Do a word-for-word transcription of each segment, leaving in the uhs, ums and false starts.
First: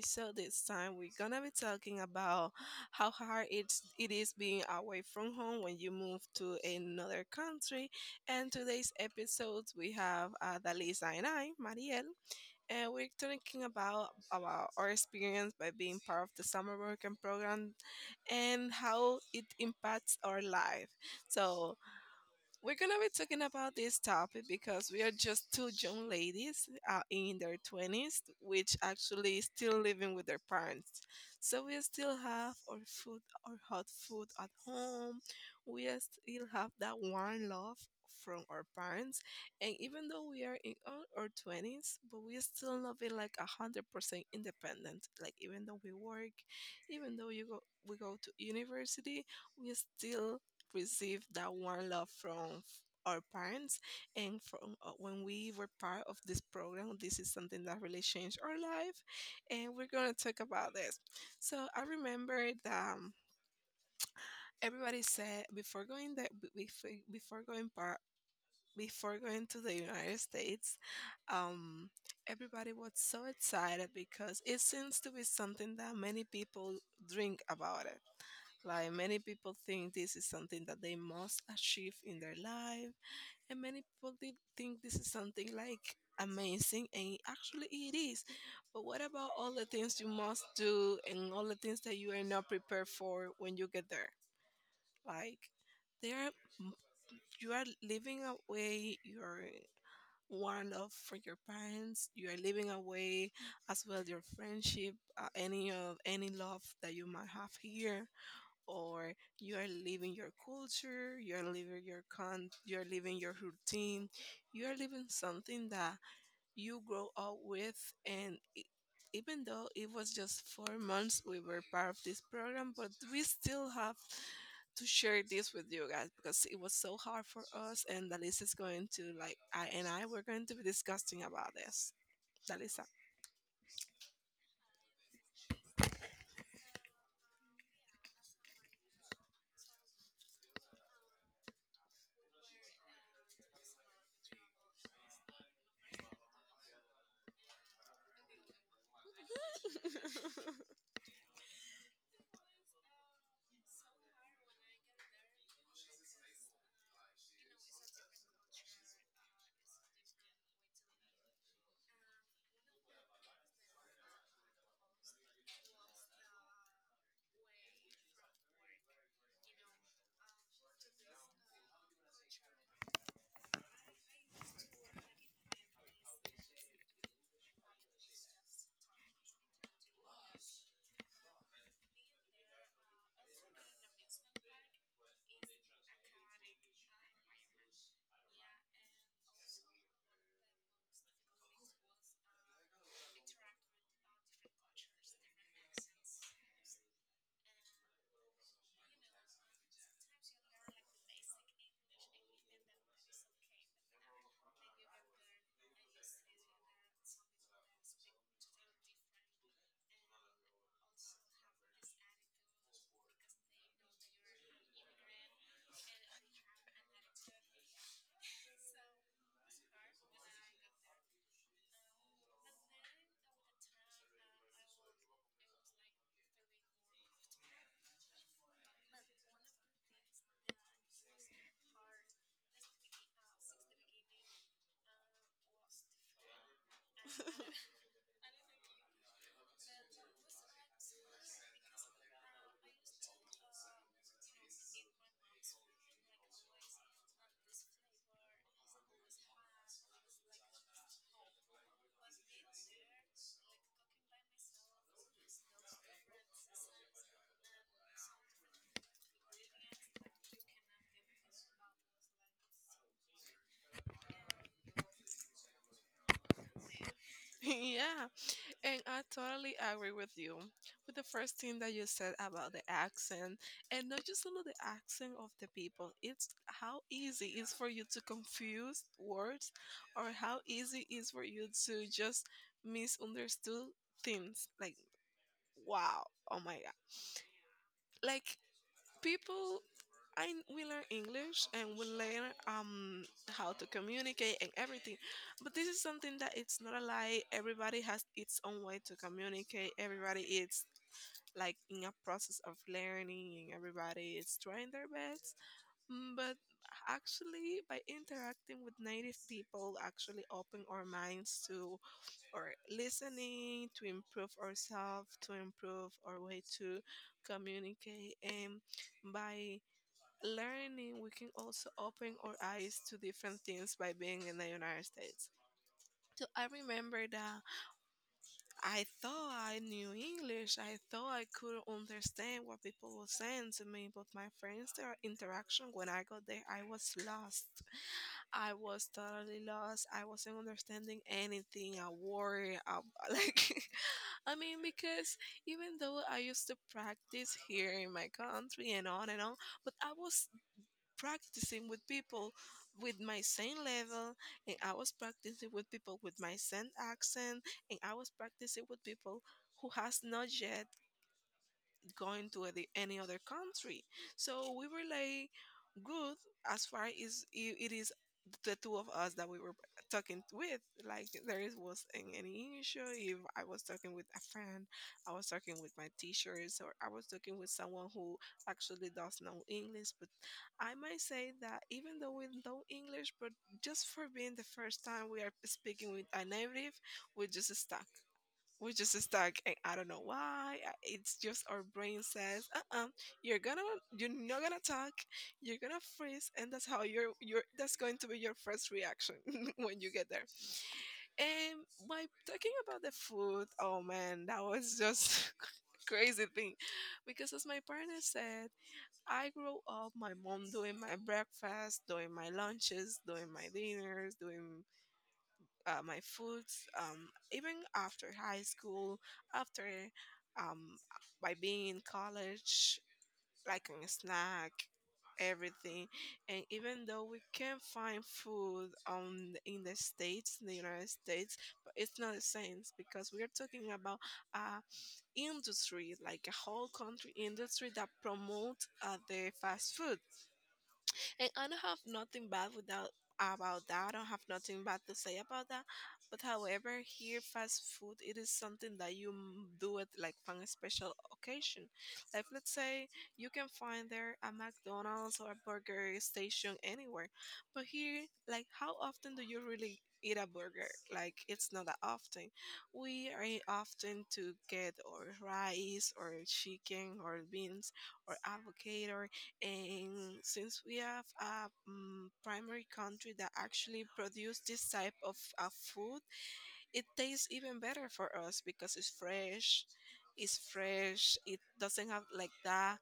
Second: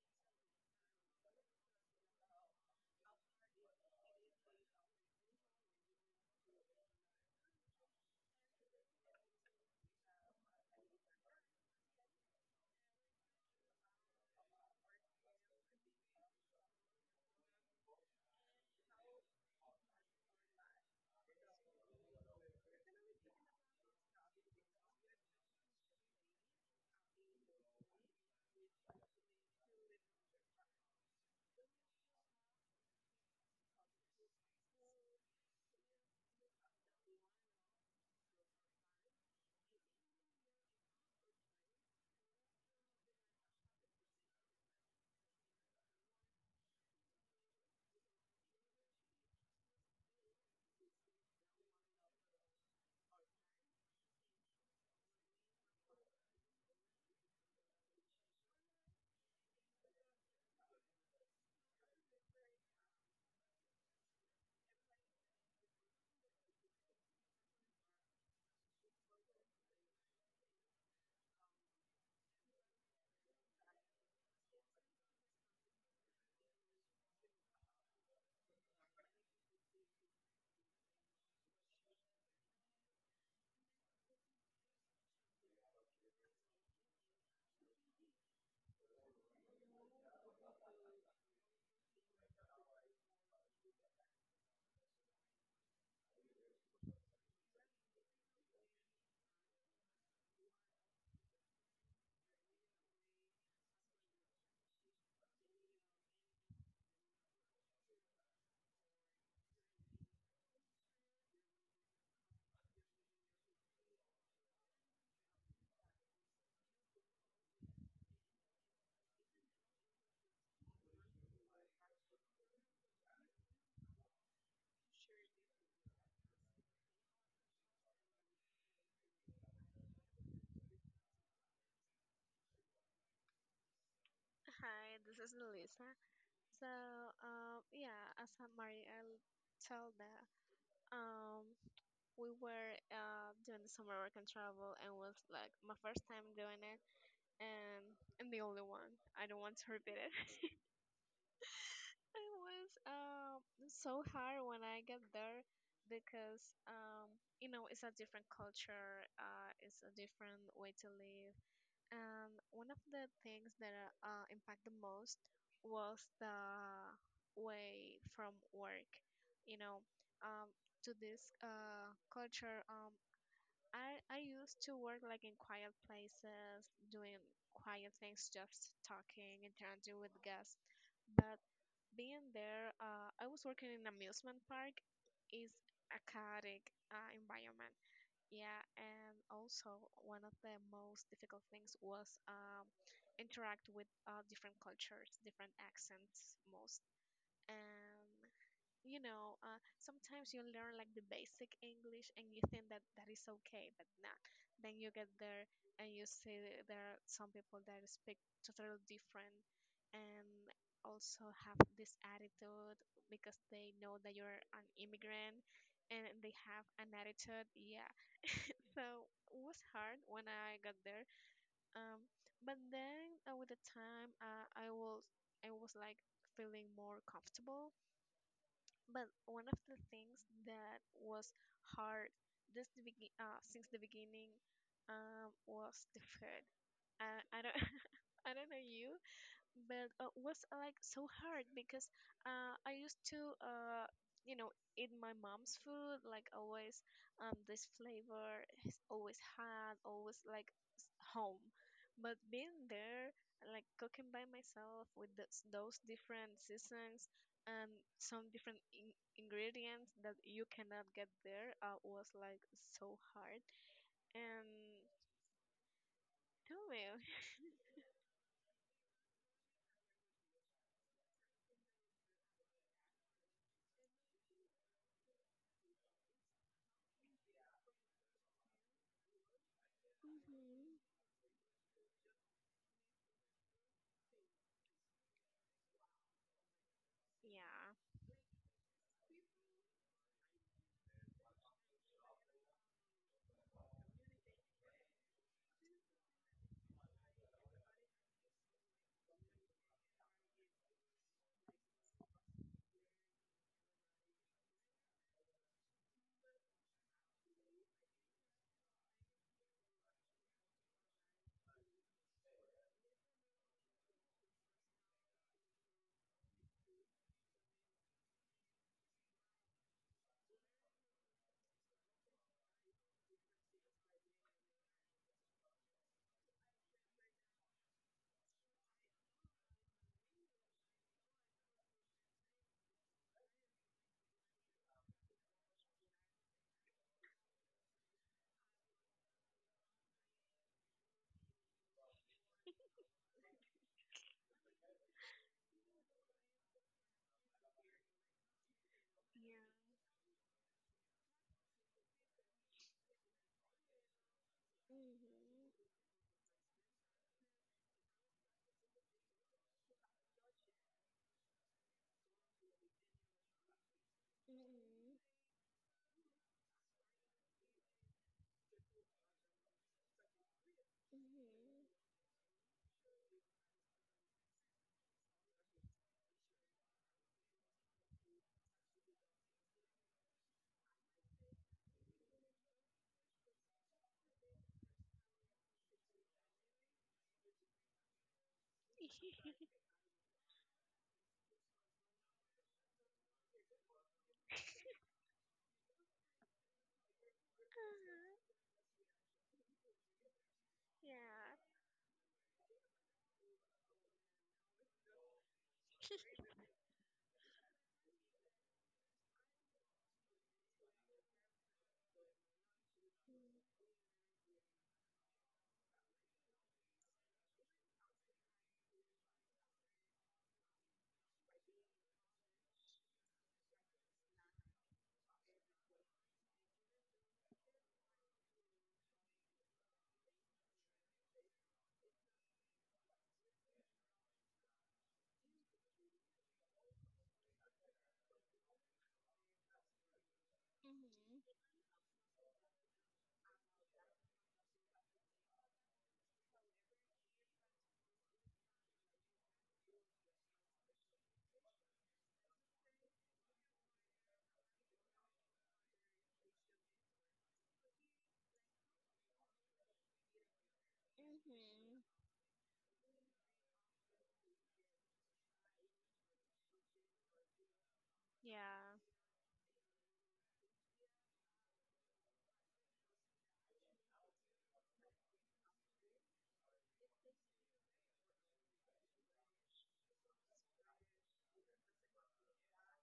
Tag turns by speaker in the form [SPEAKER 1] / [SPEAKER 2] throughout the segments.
[SPEAKER 1] episode. This time, we're gonna be talking about how hard it's, it is being away from home when you move to another country. And today's episode, we have uh, Dalisa and I, Mariel, and we're talking about, about our experience by being part of the summer working program and how it impacts our life. So, we're gonna be talking about this topic because we are just two young ladies uh, in their twenties, which actually still living with their parents. So we still have our food, our hot food at home. We are still have that warm love from our parents, and even though we are in our our twenties, but we still not be like a hundred percent independent. Like even though we work, even though you go, we go to university, we still receive that warm love from our parents and from uh, when we were part of this program, this is something that really changed our life, and we're going to talk about this. So i remember that um, everybody said before going that before, before going part before going to the United States. um, Everybody was so excited because it seems to be something that many people drink about it. Like many people think this is something that they must achieve in their life, and many people did think this is something like amazing, and actually it is. But what about all the things you must do and all the things that you are not prepared for when you get there? Like there, m- you are living away your one love for your parents. You are living away as well your friendship, uh, any of any love that you might have here, or you are living your culture, you are living your con, you are living your routine, you are living something that you grow up with, and e- even though it was just four months we were part of this program, but we still have to share this with you guys because it was so hard for us, and Dalisa is going to like I and I were going to be discussing about this. Dalisa.
[SPEAKER 2] Hi, this is Melissa. So, um, yeah, as a Mari, I that um, we were uh, doing the summer work and travel, and was like my first time doing it, and and the only one. I don't want to repeat it. It was um so hard when I got there because um you know it's a different culture, uh, it's a different way to live, And one of the things that uh, impact the most was the way from work. You know, um, to this uh, culture, um, I, I used to work like in quiet places, doing quiet things, just talking, interacting with guests. But being there, uh, I was working in amusement park, is a chaotic uh, environment, yeah, and also one of the most difficult things was um, interact with uh, different cultures, different accents most. And you know, uh, sometimes you learn like the basic English and you think that that is okay, but not. Then you get there and you see that there are some people that speak totally different and also have this attitude because they know that you're an immigrant and they have an attitude. Yeah, so it was hard when I got there. Um, but then uh, with the time, uh, I was I was like feeling more comfortable. But one of the things that was hard just the begin uh, since the beginning, um, was the food. I, I don't I don't know you, but uh, was uh, like so hard because uh, I used to, uh, you know, eat my mom's food like always. Um this flavor is always had always like s- home, but being there, like cooking by myself with those, those different seasons and some different in- ingredients that you cannot get there, uh, was like so hard. And tell me.
[SPEAKER 1] Yeah. And I totally agree with you with the first thing that you said about the accent, and not just only the accent of the people. It's how easy it's for you to confuse words, or how
[SPEAKER 2] Hmm.
[SPEAKER 1] easy it's for you to just misunderstood things. Like, wow, oh my god!
[SPEAKER 2] Yeah.
[SPEAKER 1] Like people, I we learn English and we learn um how to communicate and everything, but this is something that it's not a lie. Everybody has its own way to communicate. Everybody is like in a process of learning and everybody is trying their best. Mm, but actually by interacting with native people actually open our minds to, or listening to, improve ourselves to improve our way to communicate, and by learning we can also open our eyes to different things by being in the United States. So i remember that I thought I knew English. I thought I could understand what people were saying to me, but my friends, their interaction when I got there, I was lost. I was totally lost. I wasn't understanding anything. I worry. I, like, I mean, because even though I used to practice here in my country and on and on,
[SPEAKER 2] Yeah.
[SPEAKER 1] but I was practicing with people with my same level, and I was
[SPEAKER 2] Hmm.
[SPEAKER 1] practicing with people with my same accent, and I was practicing with people who has not yet gone to any any other country. So we were
[SPEAKER 2] Mhm.
[SPEAKER 1] like good as far as i- it is the two of us that we were talking with. Like there is
[SPEAKER 2] Mhm.
[SPEAKER 1] wasn't any issue. If I was talking with a friend, I was talking with my teachers, or I was talking with someone who actually does know English. But I might say that even though we know English, but just for being the first time we are speaking with a native, we just stuck. We just stuck and i don't know why I- it's just our brain says uh-uh, you're gonna, you're not gonna talk, you're gonna freeze, and that's how your your that's going to be your
[SPEAKER 2] Uh-huh.
[SPEAKER 1] first reaction when you get there.
[SPEAKER 2] Yeah.
[SPEAKER 1] And by talking about the food, oh man, that was just crazy thing, because as my partner said, I grew up my mom doing my breakfast, doing my lunches, doing my dinners, doing uh, my foods, um, even after high school, after um, by being in college, like a snack, everything. And even though we can find food on in the states in the United States, but it's not the same because we are talking about a industry, like a whole country industry that promote uh, the fast food. And
[SPEAKER 2] Mhm.
[SPEAKER 1] I don't have nothing bad without about that. I don't have nothing bad to say about that. But however, here fast food it is something that you m- do it like on a special occasion. Like let's say you can find there a McDonald's or a burger station anywhere. But here, like how often do you really eat a burger? Like it's not that
[SPEAKER 2] Mhm.
[SPEAKER 1] often. We are often to get or rice or chicken or beans or
[SPEAKER 2] Yeah.
[SPEAKER 1] avocado, and since we have a um, primary country that actually produce this type of uh, food, it tastes even better for us because it's fresh. It's fresh. It doesn't have like that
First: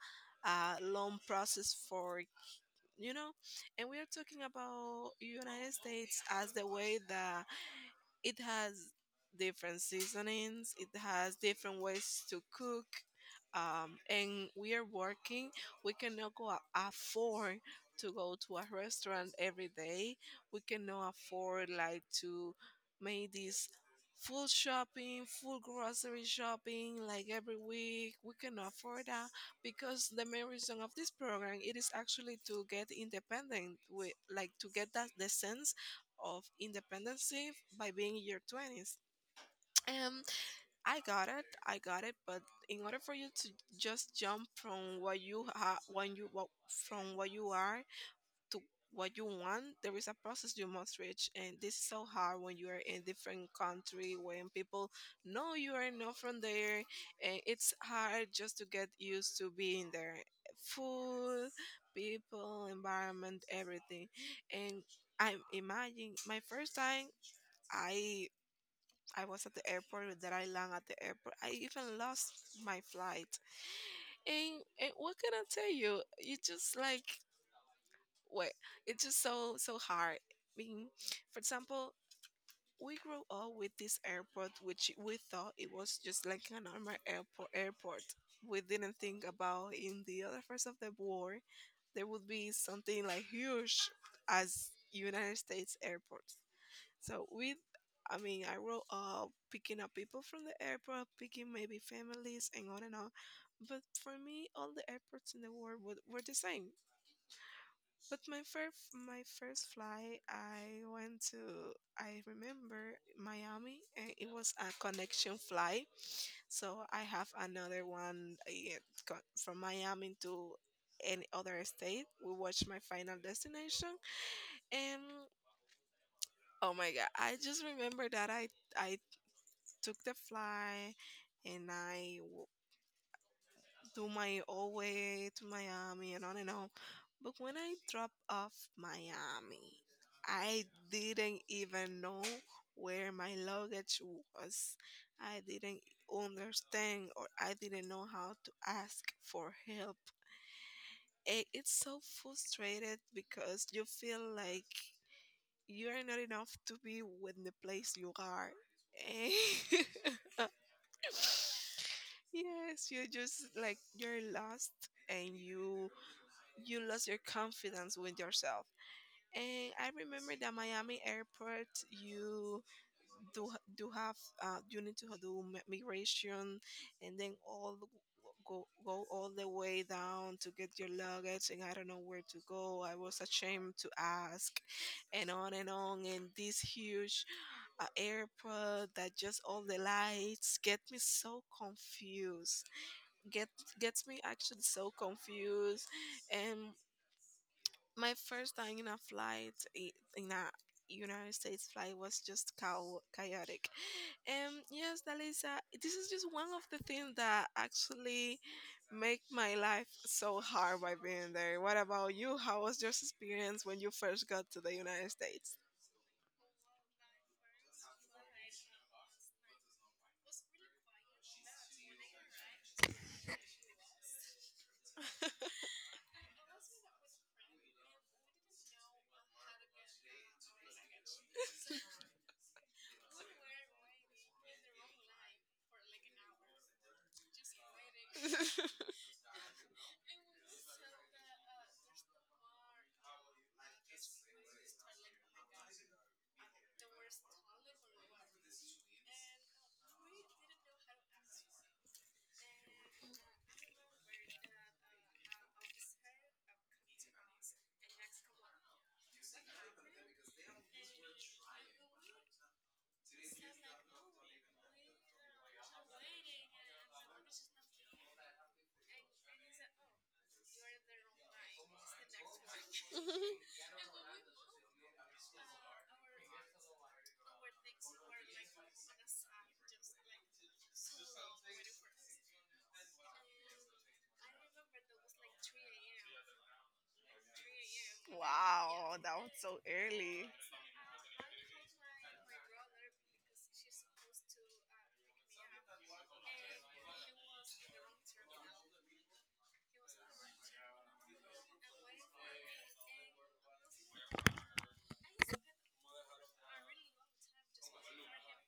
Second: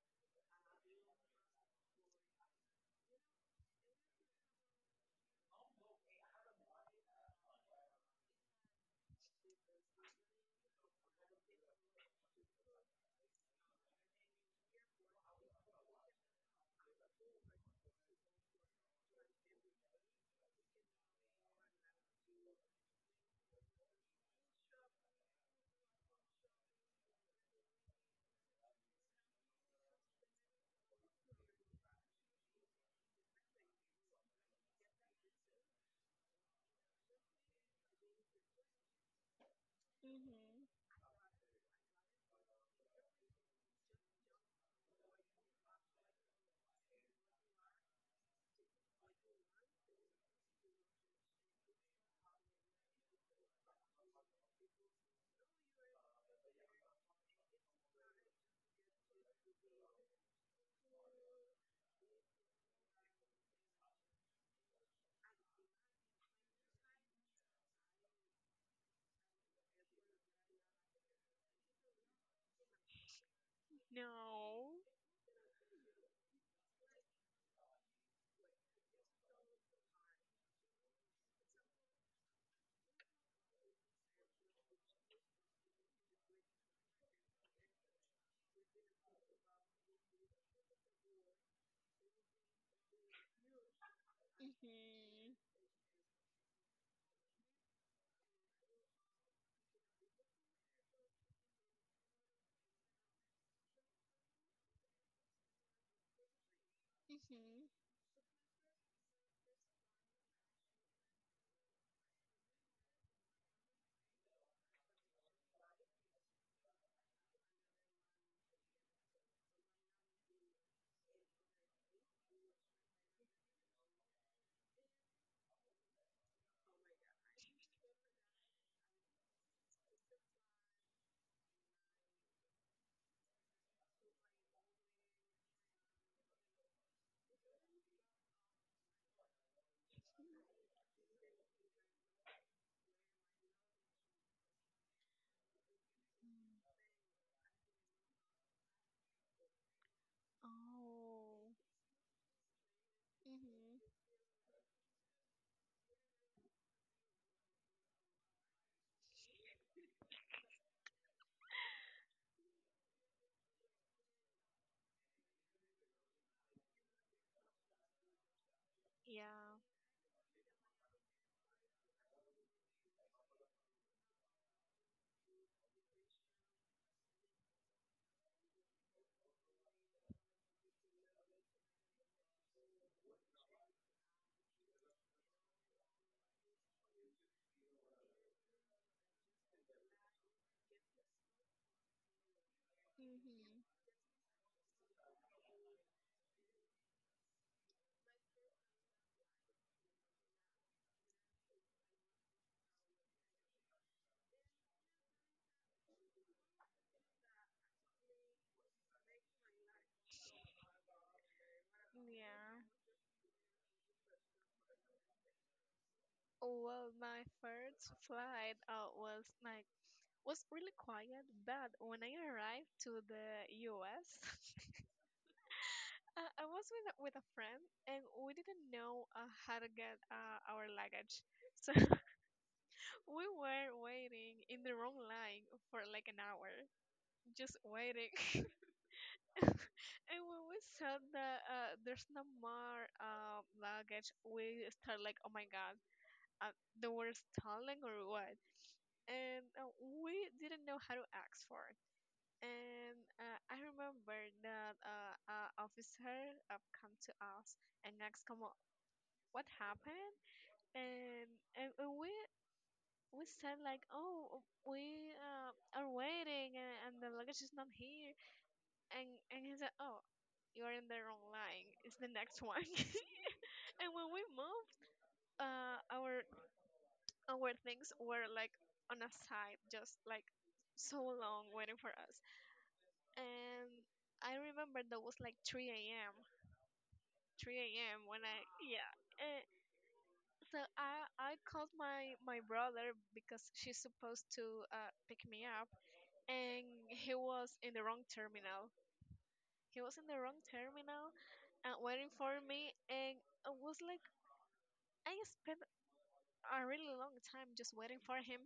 [SPEAKER 1] uh, long process, for you know. And we are talking about United States as the way that it has different seasonings, it has different ways to cook, um, and we are working. We cannot go a- afford to go to a restaurant every day. We cannot afford like to make this full shopping, full grocery shopping like every week. We cannot afford that, because the main reason of this program it is actually to get independent, with like to get that the sense of independency by being in your twenties. Um,
[SPEAKER 2] Mhm.
[SPEAKER 1] i got it i got it but in order for you to just jump from what you ha- when you what, from what you are to what you want, there is a process you must reach. And this is so hard when you are in different country, when people know you are not from there, and it's hard just to get used to being there. Food, people, environment, everything. And I imagine my first time, I I was at the airport, that I land at the airport. I even lost my flight. And,
[SPEAKER 2] No.
[SPEAKER 1] and what can I tell you? It's just like, wait, it's just so so hard. I mean, for example, we grew up with this airport, which we thought it was just like a normal airport. Airport. We didn't think about in the other parts of the war, there would be something like huge as United States airports. So we, I mean, I grew up picking up people from the airport, picking maybe families and on and on. But for me, all the airports in the world were, were the same.
[SPEAKER 2] Mhm.
[SPEAKER 1] But my first my first flight, I went to I remember Miami, and it was a connection flight. So I have another one eh, co- from Miami to any other state. We watched my final destination, and oh my god, I just remember that I I took the flight, and I do my all way to Miami and on and on. But when I dropped off Miami, I didn't even know where my luggage was. I didn't
[SPEAKER 2] Mm.
[SPEAKER 1] understand, or I didn't know how to ask for help. I-
[SPEAKER 2] Oh.
[SPEAKER 1] It's so frustrated because you
[SPEAKER 2] Mhm.
[SPEAKER 1] feel like you're not enough to be with the place you are. Eh, yes, you're just like you're lost, and you you lost your confidence with yourself.
[SPEAKER 2] Yeah.
[SPEAKER 1] And I remember that Miami airport, you do do have, uh, you need to do mi- migration, and then all the- go go all the way down to get your luggage, and I don't know where to go. I was ashamed to ask, and on and on, and this huge uh, airport that just all the lights get me so confused. Get
[SPEAKER 2] Mhm.
[SPEAKER 1] Gets me actually so confused, and my first time in a flight i- in a United States flight was just chao- chaotic. And yes, Dalisa, this is just one of the things that actually make my life so hard by being there. What about you? How
[SPEAKER 2] Yeah.
[SPEAKER 1] was your experience when you first got to the United States?
[SPEAKER 2] Well, my first flight uh, was like, was really quiet, but when I arrived to the U S, uh, I was with with a friend, and we didn't know uh, how to get uh, our luggage. So we were waiting in the wrong line for like an hour, just waiting. And when we saw that, uh, there's no more uh, luggage, we start like, oh my god, uh, they were stalling or what? And, uh, we didn't know how to ask for it. And, uh, I remember that uh, uh, officer uh, come to us and asked, come on, what happened? And, and and we we said like, oh, we, uh, are waiting, and, and the luggage is not here. And and he said, oh, you're in the wrong line. It's the next one. And when we moved, uh, our our things were like on a side, just like so long waiting for us. And I remember that was like three a m three a m when I, yeah.
[SPEAKER 1] Wow, that was
[SPEAKER 2] Uh,
[SPEAKER 1] so early.
[SPEAKER 2] so I I called my my brother, because she's supposed to uh, pick me up, and he was in the wrong terminal. He was in the wrong terminal and waiting for me, and I was like, I spent a really long time just waiting for him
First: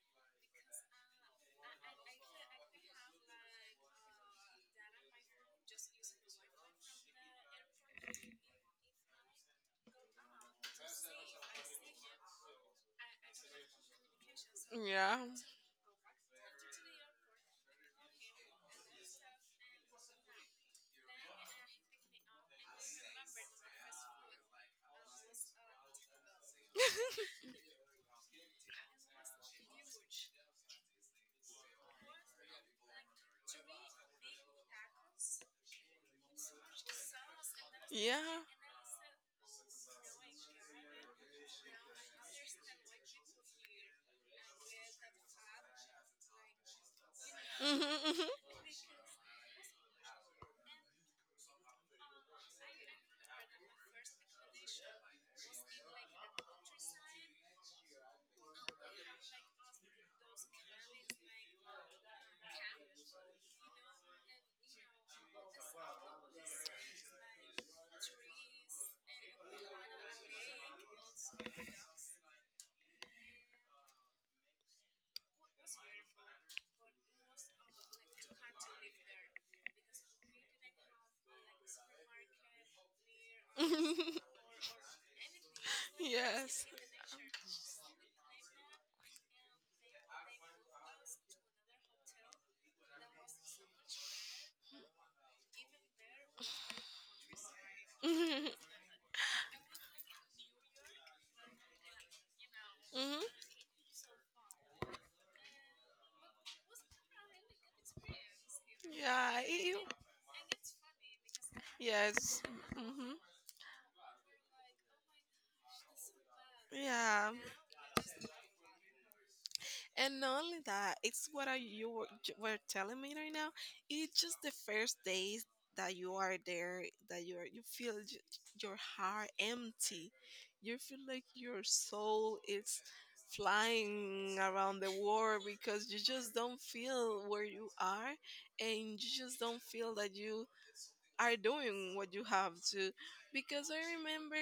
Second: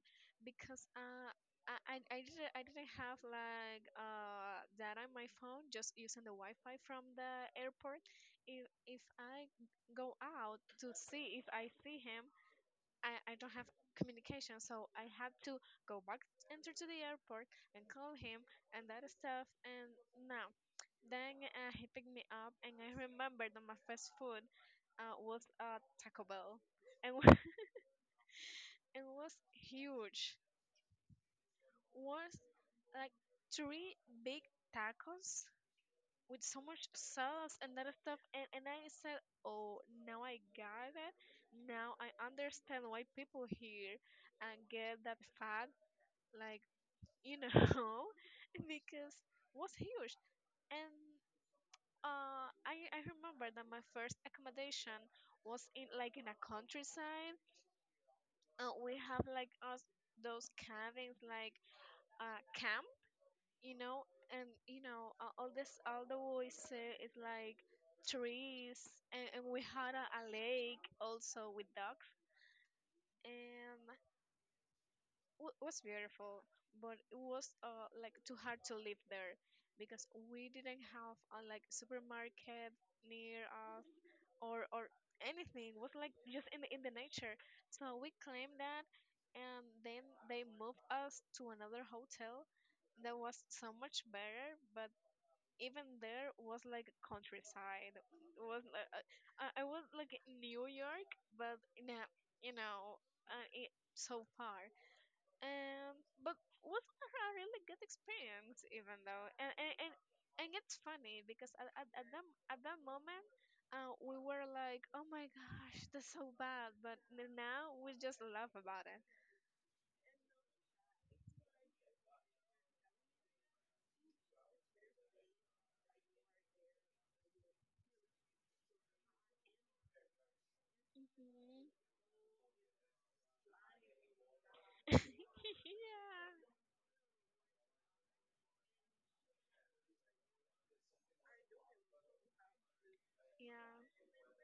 [SPEAKER 2] because, uh, I, I, I didn't I didn't have like uh, data on my phone, just using the Wi-Fi from the airport. If if I go out to see if I see him, I, I don't have communication, so I
[SPEAKER 1] Yeah.
[SPEAKER 2] had to go back, enter to the airport, and call him, and that stuff. And now, then, uh, he picked me up, and I remembered that my first food uh, was, uh, Taco Bell, and wa- it was huge. Was like three big tacos with so much sauce and that stuff.
[SPEAKER 1] Yeah.
[SPEAKER 2] And and I said, oh, now I got it. Now I understand why people here and get that fat, like, you know.
[SPEAKER 1] Mhm.
[SPEAKER 2] Because it was huge. And uh I, I remember that my first accommodation was, in like in a countryside, uh, we have like us those cabins, like uh camp, you know. And you know, uh, all this, all the we, is like trees, and, and we had a, a lake also with ducks, and w- was beautiful, but it was uh like too hard to live there because we didn't have a like supermarket near us,
[SPEAKER 1] Mhm.
[SPEAKER 2] or or anything. It was like just in
[SPEAKER 1] Yes.
[SPEAKER 2] the, in the nature. So we claimed that, and then they moved us to another hotel that was so much better, but. even there was like countryside. It
[SPEAKER 1] Mhm.
[SPEAKER 2] was like, uh, I I was like in New York, but in a, you know,
[SPEAKER 1] Mhm.
[SPEAKER 2] uh, it, so far, and but was a really good experience even though,
[SPEAKER 1] Yeah. I-
[SPEAKER 2] and and,
[SPEAKER 1] you-
[SPEAKER 2] and, and it's funny because, at, at, at that
[SPEAKER 1] Yes.
[SPEAKER 2] at that
[SPEAKER 1] Mhm.
[SPEAKER 2] moment, uh, we were like, oh my gosh, that's so bad, but
[SPEAKER 1] Yeah.
[SPEAKER 2] n- now we just laugh about it.
[SPEAKER 1] And not only that, it's what are you were j- were telling me right now. It's just the first days that you are there, that you are you feel j- your heart empty. You feel like your
[SPEAKER 2] Hmm.
[SPEAKER 1] soul is flying around the world because you
[SPEAKER 2] Yeah.
[SPEAKER 1] just don't feel where you are, and you just don't feel that you are doing what you have to because I
[SPEAKER 2] Yeah.
[SPEAKER 1] remember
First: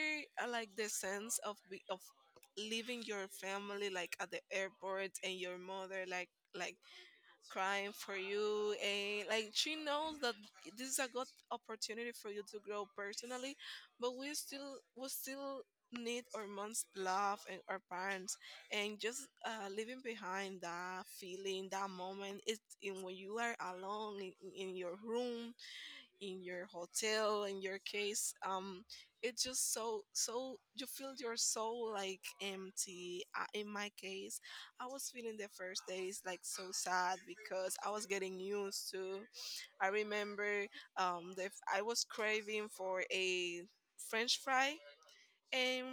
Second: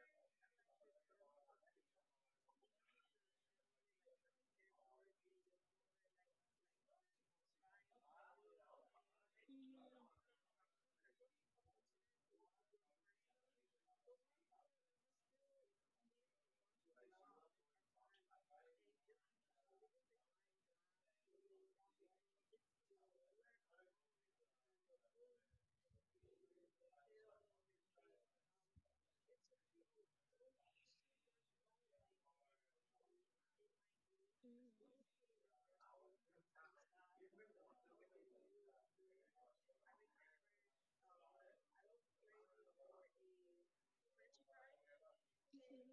[SPEAKER 1] uh, like the sense of be- of leaving your family like at the airport and your mother like like crying for you and like she
[SPEAKER 2] Hmm.
[SPEAKER 1] knows that this is a good opportunity for you to grow personally, but we still we still need our mom's love and our parents. And just uh, leaving behind that feeling, that moment, it's in when you are alone in, in your room, in your hotel, in your case. Um it's just so so you feel your soul like empty, uh, in my case.
[SPEAKER 2] Hmm.
[SPEAKER 1] I was feeling the first days like so sad because I was getting used to, I remember, um the, I was craving for a french fry. And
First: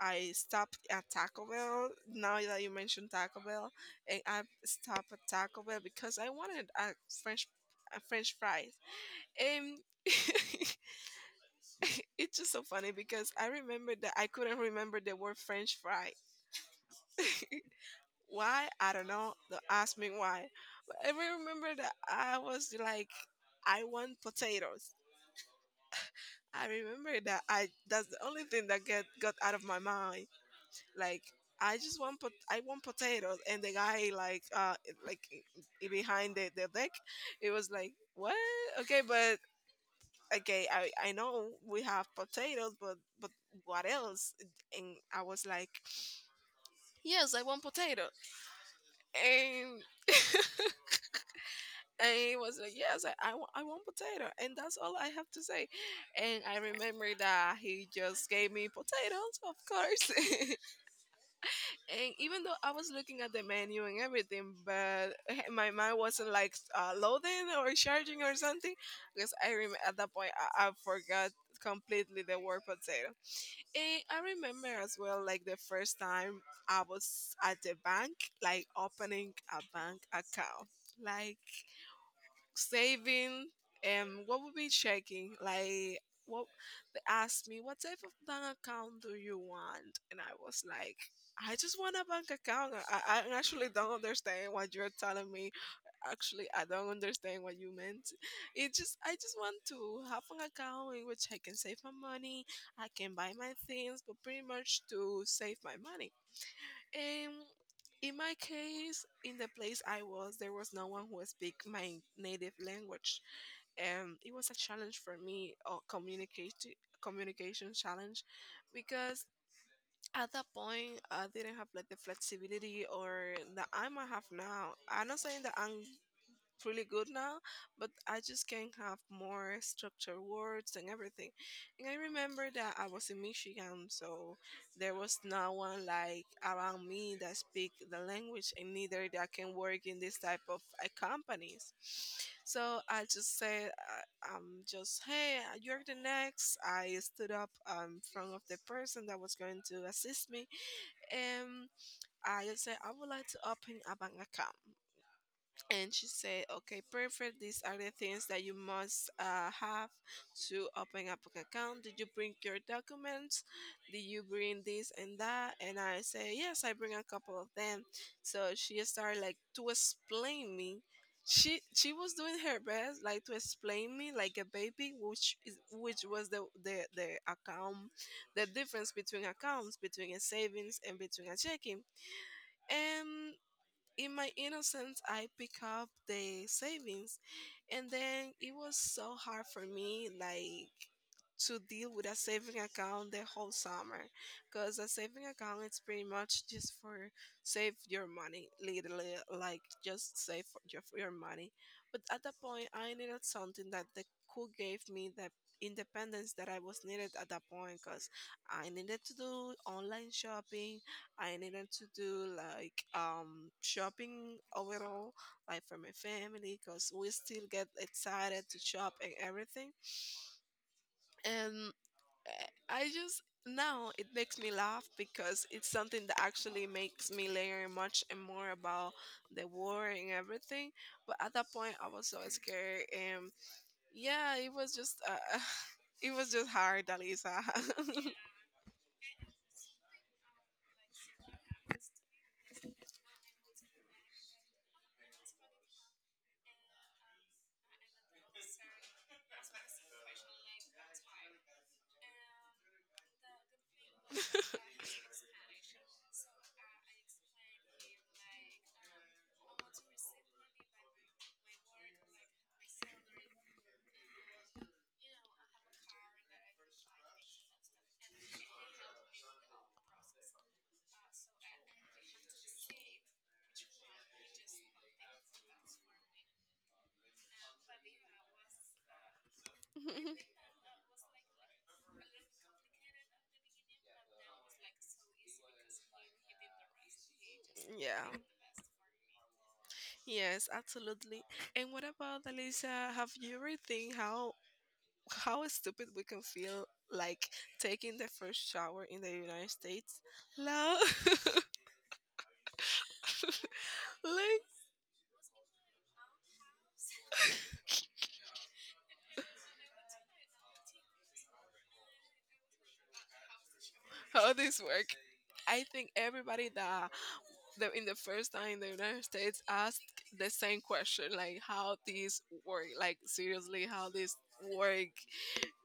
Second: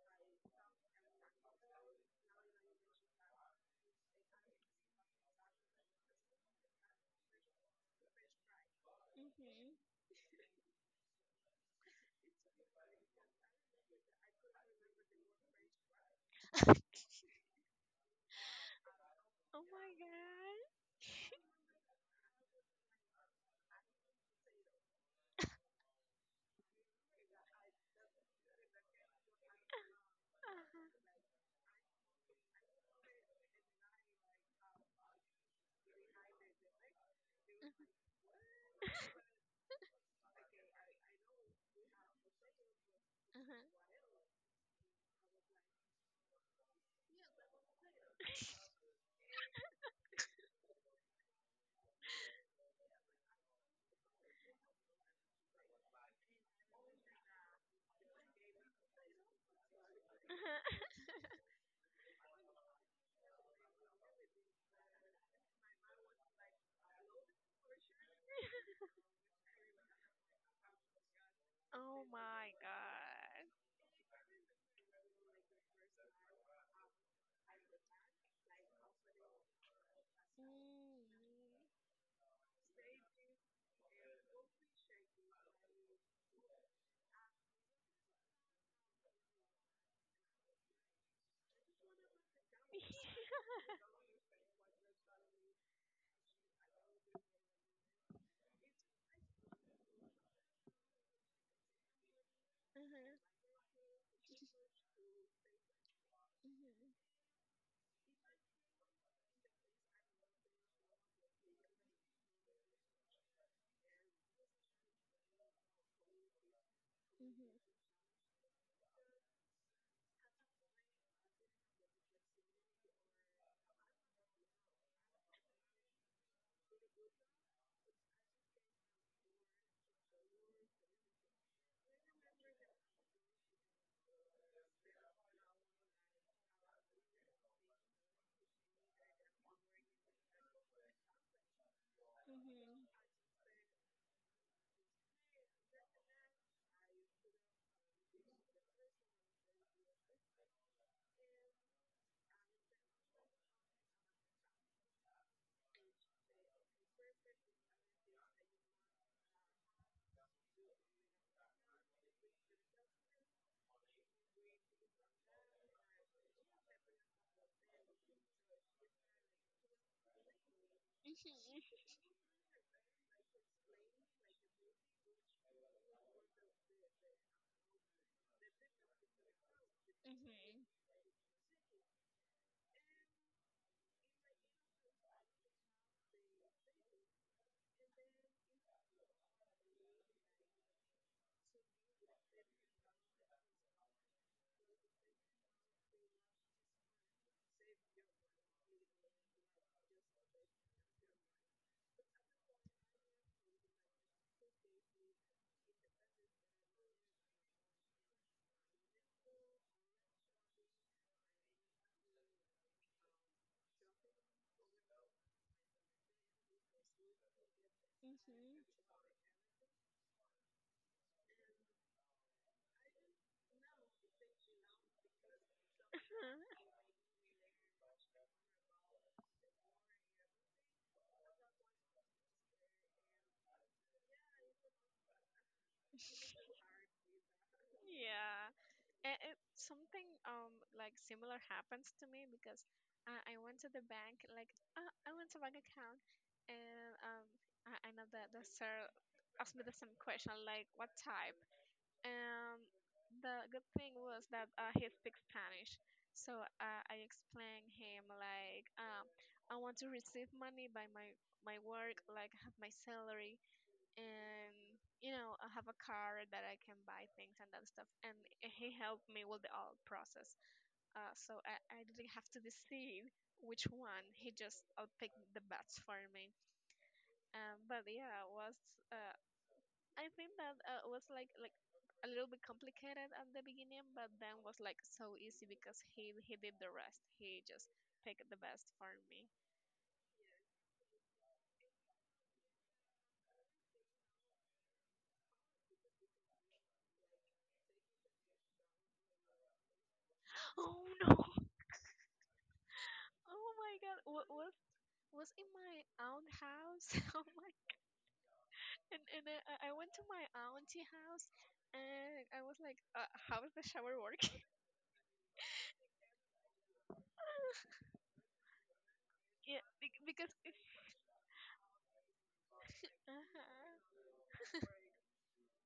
[SPEAKER 1] I stopped at Taco Bell. Now that you mentioned Taco Bell, and I stopped at Taco Bell because I wanted a French a French fry. Um, it's just so funny because I remember that I couldn't remember the word French fry. Why? I don't know. Don't
[SPEAKER 2] Oh my
[SPEAKER 1] ask me why.
[SPEAKER 2] god.
[SPEAKER 1] But I remember that I was like, I want potatoes. I remember that I that's the only thing that get got out of my mind.
[SPEAKER 2] Uh-huh.
[SPEAKER 1] Like I just want pot- I want potatoes, and the guy like uh like i- i- behind the the deck, it was like, what? Okay, but okay, I, I know we have potatoes, but but what
[SPEAKER 2] Uh-huh.
[SPEAKER 1] else? And I was like, yes, I want potato. And and he was like, yes, I, I, wa- I want potato. And that's all I have to say. And I remember that he just gave me potatoes, of course.
[SPEAKER 2] Uh-huh.
[SPEAKER 1] And even though I was looking at the menu and everything, but my mind wasn't like uh, loading or charging or something, because I rem- at that point I, I forgot
[SPEAKER 2] Oh
[SPEAKER 1] completely the
[SPEAKER 2] my
[SPEAKER 1] word potato.
[SPEAKER 2] god.
[SPEAKER 1] And I remember as well, like the first time I was at
[SPEAKER 2] Mm.
[SPEAKER 1] the bank, like opening a bank account, like saving, and what would be checking, like what they asked me, what type of bank account do you want? And I was like, I just want a bank account. I, I I actually don't understand what you're telling me. Actually, I don't understand what you meant. It just I just want to have an account in which I can save my money, I can buy
[SPEAKER 2] Mhm.
[SPEAKER 1] my things, but pretty much to save my money.
[SPEAKER 2] Mhm.
[SPEAKER 1] And in my case, in the place I was, there was no one who speak my native language, and it was a challenge for me or communicate,
[SPEAKER 2] Mhm.
[SPEAKER 1] communication challenge. Because at that point I didn't have like the flexibility or that I might have now. I'm not saying that I'm really good now, but I just can't have more structured words and everything. And I remember that I was in Michigan, so there was no one like around me that speak the language and neither that can work in this type of uh, companies.
[SPEAKER 2] Mhm.
[SPEAKER 1] So I just said, uh, um, just, hey, uh, you're the next. I stood up um, in front of the person that was going to assist me, and I just said, I would like to open a bank account. And she said, okay, perfect, these are the things that you must uh, have to open up an account. Did you bring your documents? Did you bring this and that? And I say, yes, I bring a couple of them. So she started like to explain me, she she was doing her best like to explain me like a baby which is which was the the, the account, the difference between accounts, between a
[SPEAKER 2] Mhm.
[SPEAKER 1] savings and between a checking. And in my innocence I pick up the savings, and then it was so hard for me like to deal with a saving account the whole summer, because a saving account it's pretty much just for save your money, literally, like just save for your, for your money. But at that point I needed something that the cool gave me the independence that I was needed at that point, because I needed to do online shopping, I needed to do like um shopping overall, like for my family, because we still get excited to
[SPEAKER 2] Mhm.
[SPEAKER 1] shop and everything. And uh, I just, now it makes me laugh because it's something that actually makes me learn much and more about the war and everything. But at that point, I was so scared, and yeah, it was just uh, it was just hard, Alisa.
[SPEAKER 2] Yeah. And it, something um like similar happens to me because I, I went to the bank, like uh, I went to bank account, and um I, I know that the sir asked me the same question, like what type. And the good thing was that, uh, he speaks Spanish. So, uh, I explained him like, um, I want to receive money by my my work, like have my salary, and you know, I have a car, that I can buy things and that stuff. And he helped me with the all process. Uh, so I, I didn't have to decide which one. He just outpicked the best for me. Um, but yeah, it was. Uh, I think that uh, was like, like a little bit complicated at the beginning, but then was like so easy because he he did the rest. He just
[SPEAKER 1] Yeah.
[SPEAKER 2] picked the best for me.
[SPEAKER 1] Yes, absolutely. And what about Alicia? Have you ever think how how stupid we can feel like taking the first shower in the United States?
[SPEAKER 2] Oh
[SPEAKER 1] No,
[SPEAKER 2] no. Oh my god, what
[SPEAKER 1] like
[SPEAKER 2] was was in my aunt house? Oh my, and and I, I I went to my auntie house, and I was like, uh, how does the shower work?
[SPEAKER 1] how this work. I think everybody that the, in the first time the United States
[SPEAKER 2] Yeah,
[SPEAKER 1] asked
[SPEAKER 2] bec- because
[SPEAKER 1] the
[SPEAKER 2] it's.
[SPEAKER 1] same question, like how these work, like
[SPEAKER 2] Uh
[SPEAKER 1] seriously, how
[SPEAKER 2] huh,
[SPEAKER 1] this work,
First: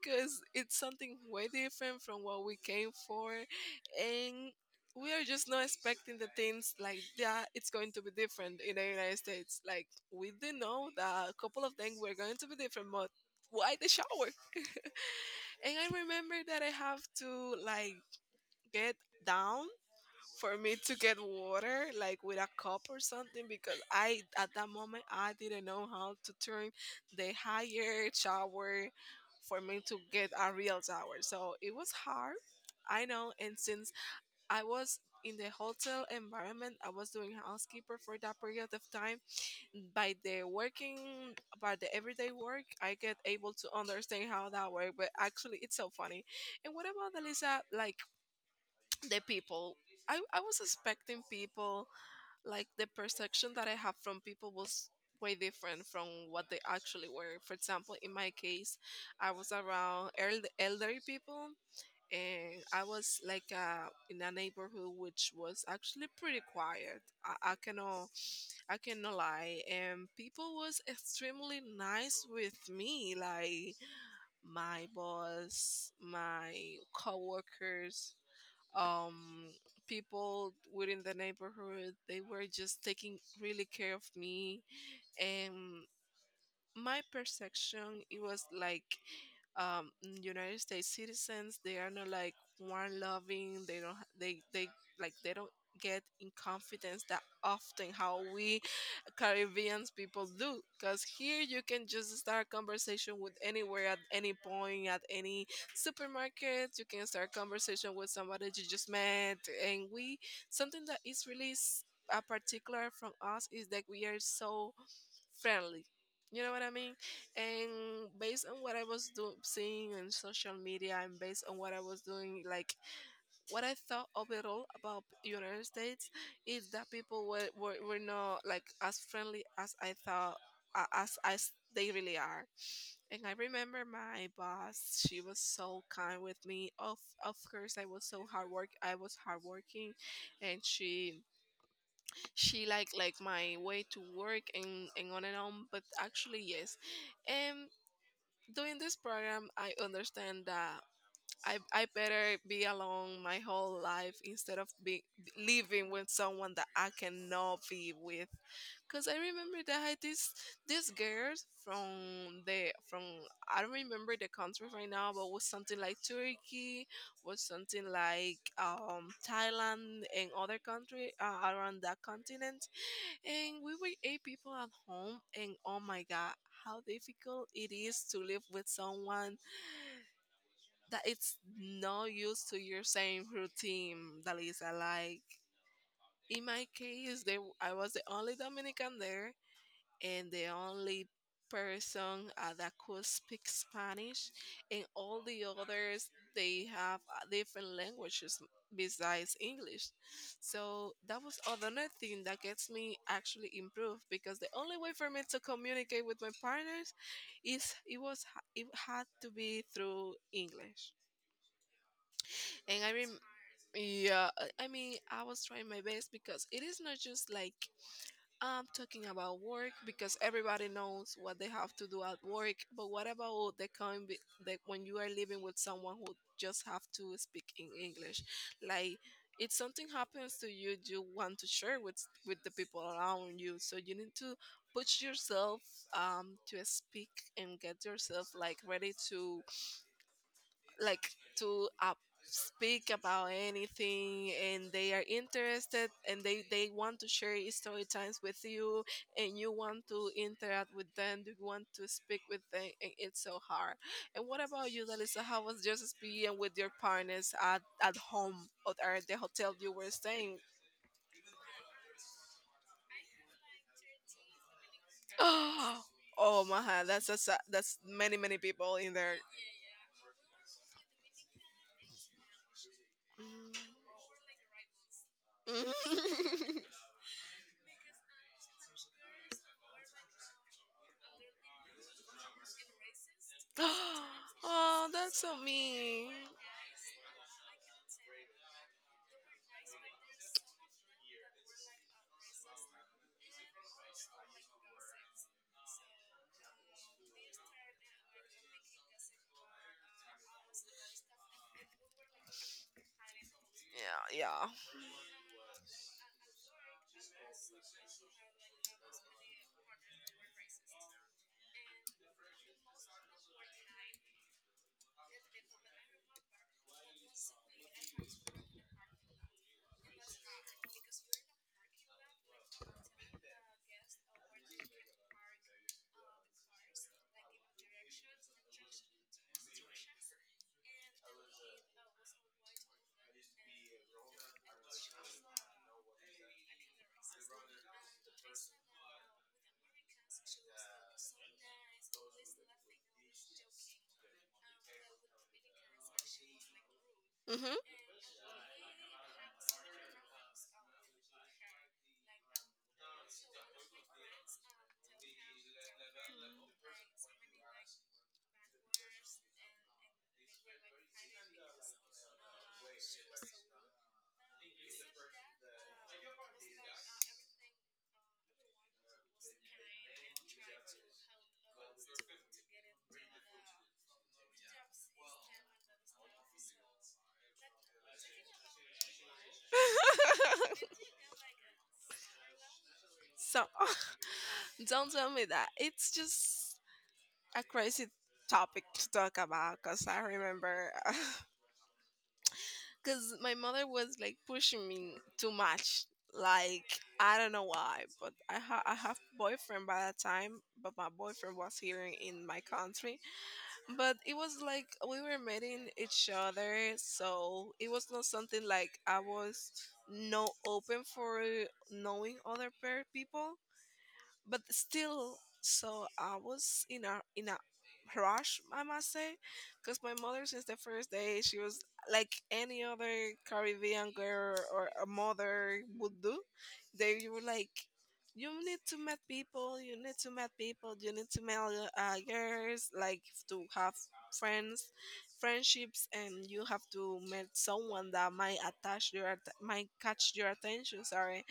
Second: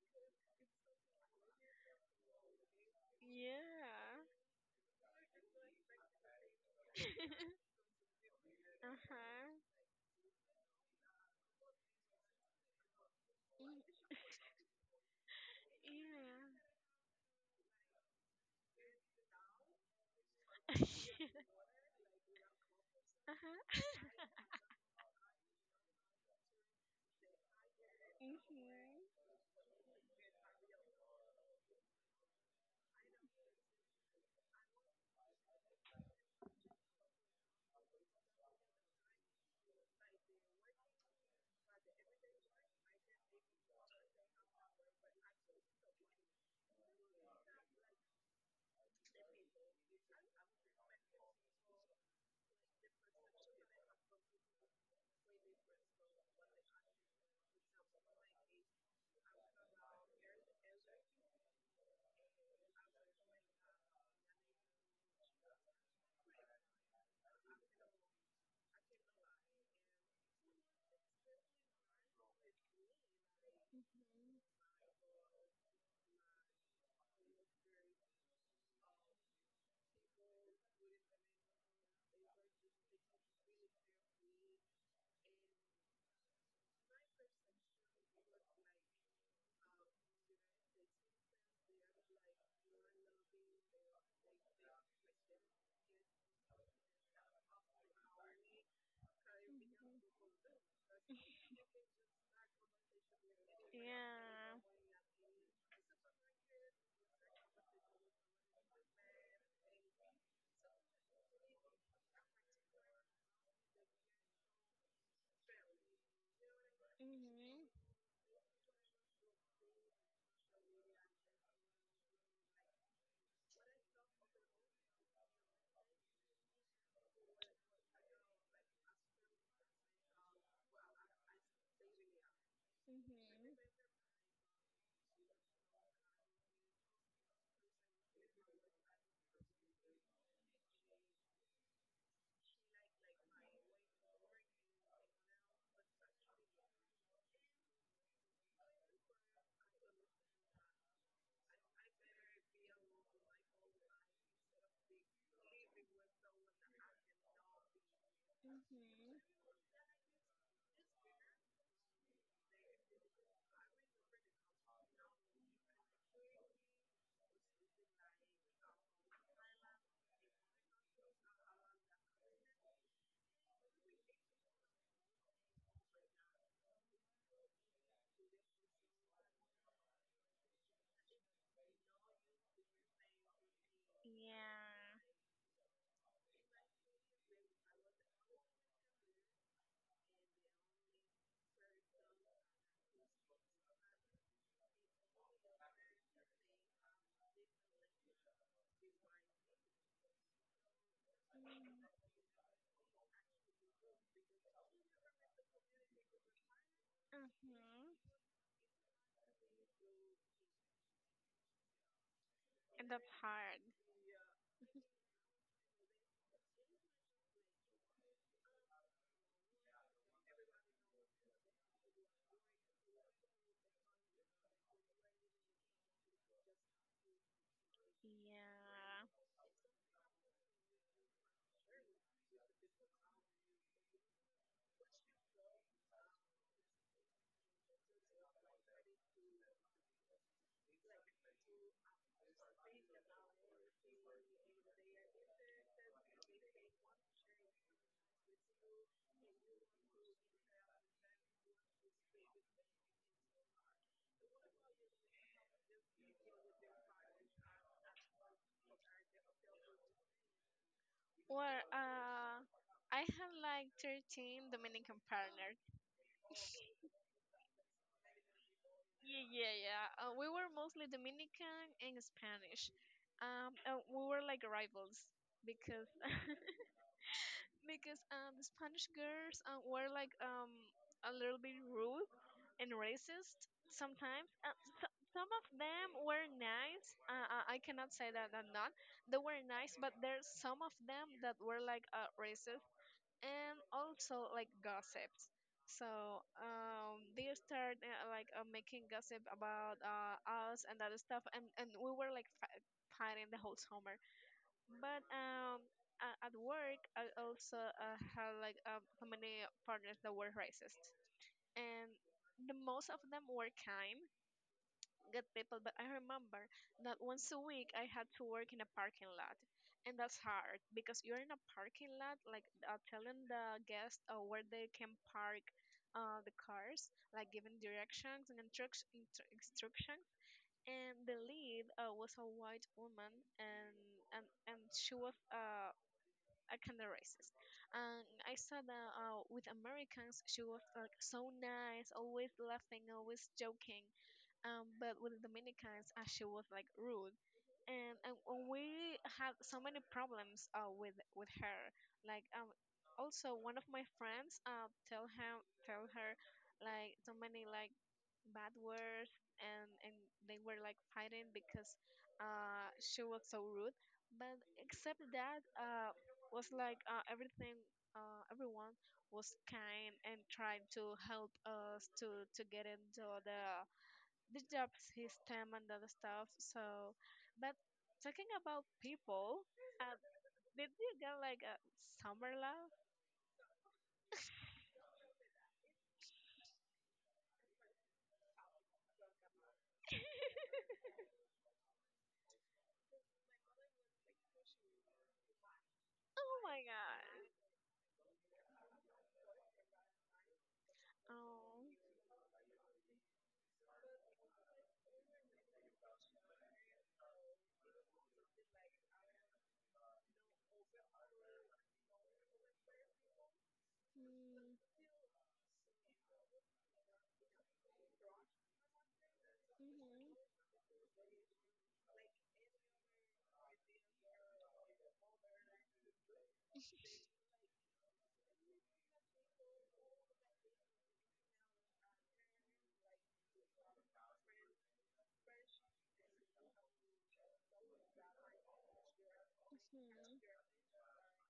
[SPEAKER 1] because it's something way different from what we came for,
[SPEAKER 2] yeah.
[SPEAKER 1] and we are just not expecting the things like that. It's going to be different in the
[SPEAKER 2] uh
[SPEAKER 1] United
[SPEAKER 2] huh,
[SPEAKER 1] States. Like we do know that a couple of things were going to be different, but why the shower? And I remember
[SPEAKER 2] yeah.
[SPEAKER 1] that I have to like get down for me to get water like with a cup or
[SPEAKER 2] uh
[SPEAKER 1] something, because
[SPEAKER 2] huh.
[SPEAKER 1] I, at that moment, I didn't know how to turn the higher
[SPEAKER 2] Mhm.
[SPEAKER 1] shower for me to get a real shower. So it was hard. I know, and since I was in the hotel environment, I was doing housekeeper for that period of time. By the working, by the everyday work, I get able to understand how that works, but actually it's so funny. And what about Elisa, like the people? I, I was expecting people, like the perception that I have from people was way different from what they actually were. For example, in my case, I was around eld- elderly people, and I was like uh, in a neighborhood which was actually pretty quiet. I, I cannot I cannot lie. And people was extremely nice with me, like my boss, my coworkers, um people within the neighborhood, they were just taking really care of me. And my perception, it was like, um United States citizens, they are not like one loving, they don't ha- they they like they don't get in confidence that often how we Caribbean people do, because here you can just start a conversation with anywhere, at any
[SPEAKER 2] Yeah.
[SPEAKER 1] point, at any supermarket you can start conversation with somebody that you just met. And we, something that is really s- a particular from us, is that we are so friendly, you know what I mean?
[SPEAKER 2] Mhm.
[SPEAKER 1] And based on what I was doing, seeing on social media, and based on what I was doing, like what I thought overall about United States, is that people were, were, were not like as friendly as I thought a- as as they really are. And I
[SPEAKER 2] Mhm.
[SPEAKER 1] remember my boss, she was so kind with me. Of of course, I was so hard work, I was hardworking, and she she like like my way to work and and on and on. But actually, yes, and. Doing this program, I understand that I, I better be alone my whole life instead of be, living with someone that I cannot be with. Cause I
[SPEAKER 2] Mhm.
[SPEAKER 1] remember that I had this this girl from the from I don't remember the country right now, but was something like Turkey, was something like um Thailand and other country uh, around that continent. And we were eight people at home, and oh my god, how difficult it is to live with someone that it's not used to your same routine, Dalisa.
[SPEAKER 2] Yeah.
[SPEAKER 1] Like in my case, they I was the only Dominican there, and the only person uh, that could speak Spanish, and all the others, they have uh, different languages besides English. So that was another thing that gets me actually improved, because the only way for me to communicate with my partners is
[SPEAKER 2] Mhm.
[SPEAKER 1] it was, it had to be through English. And
[SPEAKER 2] And
[SPEAKER 1] I
[SPEAKER 2] that's
[SPEAKER 1] rem
[SPEAKER 2] hard.
[SPEAKER 1] yeah, I I mean, I was trying my best because it is not just like, I'm talking about work because everybody knows what they have to do at work. But what about the kind be- like when you are living with someone who just have to speak in English? Like,
[SPEAKER 2] Yeah.
[SPEAKER 1] if something happens to you, you want to share with with the people around you. So you need to put yourself um to speak and get yourself like ready to like to uh, speak about anything, and they are interested, and they they want to share story times with you, and you want to interact with them, you want to speak with them, and it's so hard. And what about you, Lalisa? How was your experience with your partners at, at home or at the hotel you were staying?
[SPEAKER 2] Well, uh, I had like thirteen Dominican partners.
[SPEAKER 1] Oh my God, that's that's that's many many people in there.
[SPEAKER 2] Yeah, yeah, yeah. Uh, we were mostly Dominican and Spanish. Um, uh, we were like rivals,
[SPEAKER 1] Mm.
[SPEAKER 2] because because, um, the Spanish girls uh, were like um a little bit rude and racist sometimes. Uh, so,
[SPEAKER 1] Oh, that's
[SPEAKER 2] some
[SPEAKER 1] so
[SPEAKER 2] of them
[SPEAKER 1] mean.
[SPEAKER 2] were nice. Uh, uh, I cannot say that I'm not. They were nice, but there's some of them that were like, uh, racist, and also like gossips. So um, they start, uh, like, uh, making gossip about, uh, us and other stuff, and, and we were like fi- fighting the whole summer.
[SPEAKER 1] Yeah, yeah.
[SPEAKER 2] But um, a- at work, I also uh, had like uh, so many partners that were racist, and the most of them were kind, good people. But I remember that once a week I had to work in a parking lot, and that's hard because you're in a parking lot, like, uh, telling the guests uh, where they can park uh, the cars, like giving directions and instruct- instru- instructions. And the lead uh, was a white woman, and and and she was, uh, a kind of racist. And I saw that, uh, with Americans, she was like so nice, always laughing, always joking. Um, but with Dominicans, uh, she was like rude.
[SPEAKER 1] Hmm.
[SPEAKER 2] And, and we had so many problems, uh, with with her. Like, um, also one of my friends uh, tell him tell her like so many like bad words, and and they were like fighting because uh she was so rude. But except that, uh was like, uh, everything, uh everyone was kind and tried to help us to to get into the the job system and other stuff. So, but, talking about people, uh, did you get like a summer love?
[SPEAKER 1] So don't tell me that. It's just a crazy topic to talk about because I remember because my mother was like pushing me too much.
[SPEAKER 2] Oh my
[SPEAKER 1] Like, I don't
[SPEAKER 2] god.
[SPEAKER 1] know why, but I ha- I have boyfriend by that time, but my boyfriend
[SPEAKER 2] Oh.
[SPEAKER 1] was here in my country, but it was like we were meeting each other, so it was not something like I was no open for knowing other pair people. But still, so I was in a in a rush, I must say. Because my mother, since the first day, she was like any other Caribbean girl or a mother would do. They were like, you need to meet people, you need to meet people, you need to meet uh, girls, like, to have friends friendships, and you have to meet someone that might attach your att- might catch your
[SPEAKER 2] Mm-hmm.
[SPEAKER 1] attention. Sorry.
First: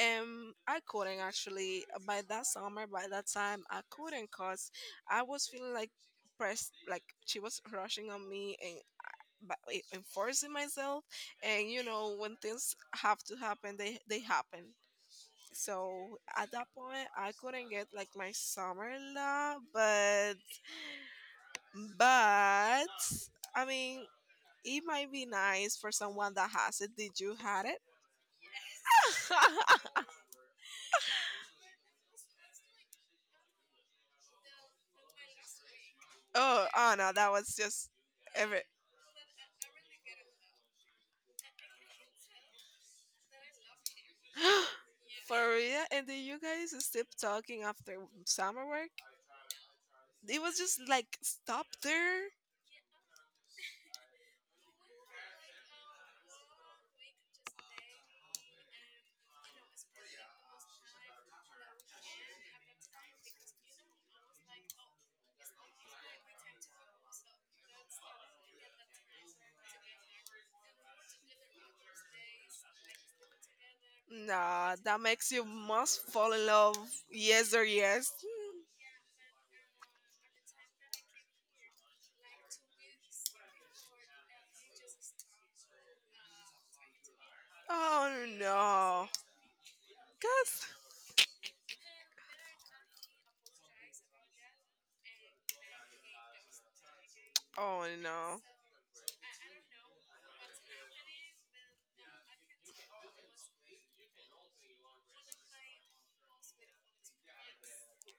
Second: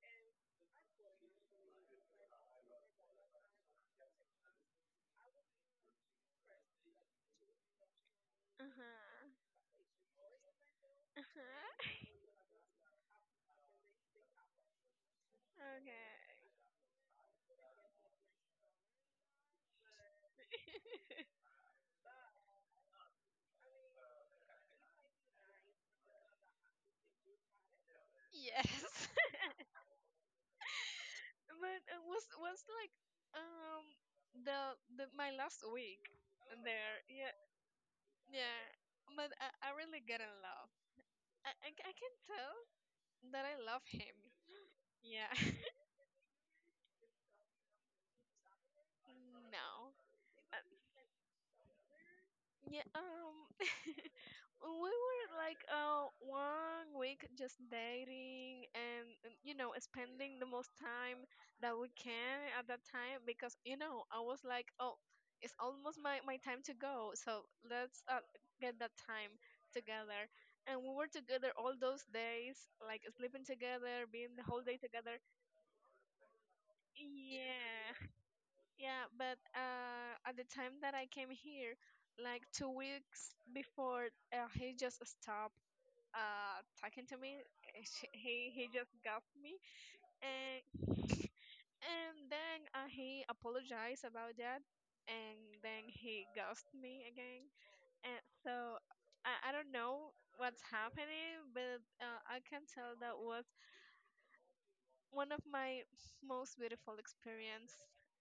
[SPEAKER 1] um, I couldn't actually. Uh, by that summer, by that time, I couldn't, cause I was feeling like pressed, like she was rushing on me, and
[SPEAKER 2] Uh-huh.
[SPEAKER 1] but eh, enforcing myself. And you
[SPEAKER 2] Uh-huh.
[SPEAKER 1] know, when things have to happen, they they happen.
[SPEAKER 2] Okay.
[SPEAKER 1] So at that point, I couldn't get like my summer love, but but I mean, it might be nice for someone that has it. Did you had it?
[SPEAKER 2] Yes. But it was, was like, um the the my last week
[SPEAKER 1] oh, oh
[SPEAKER 2] there.
[SPEAKER 1] no, that
[SPEAKER 2] Yeah,
[SPEAKER 1] was just every.
[SPEAKER 2] yeah. But I, I really get in love. I, I I can tell that I love him. Yeah.
[SPEAKER 1] For real? And then you guys still talking after summer work?
[SPEAKER 2] No.
[SPEAKER 1] It was
[SPEAKER 2] Uh,
[SPEAKER 1] just like stop there.
[SPEAKER 2] Yeah, um, we were like uh one week just dating, and, and you know, spending the most time that we can at that time because, you know, I was like, oh, it's almost my my time to go, so let's uh, get that time together. And we were together all those days like sleeping together, being the whole
[SPEAKER 1] Nah,
[SPEAKER 2] day
[SPEAKER 1] that
[SPEAKER 2] together.
[SPEAKER 1] makes you must fall in love. Yes or
[SPEAKER 2] Yeah.
[SPEAKER 1] yes. Hmm.
[SPEAKER 2] yeah, but uh, at the time that I came here, like two weeks before, uh, he just stopped uh, talking to me. Uh, sh-
[SPEAKER 1] Oh
[SPEAKER 2] He he just
[SPEAKER 1] no.
[SPEAKER 2] got me,
[SPEAKER 1] Cause
[SPEAKER 2] and and then uh, he apologized about that, and then he ghosted me again.
[SPEAKER 1] oh
[SPEAKER 2] And
[SPEAKER 1] no.
[SPEAKER 2] so, I, I don't know what's happening, but, uh, I can tell that was one of my most beautiful experience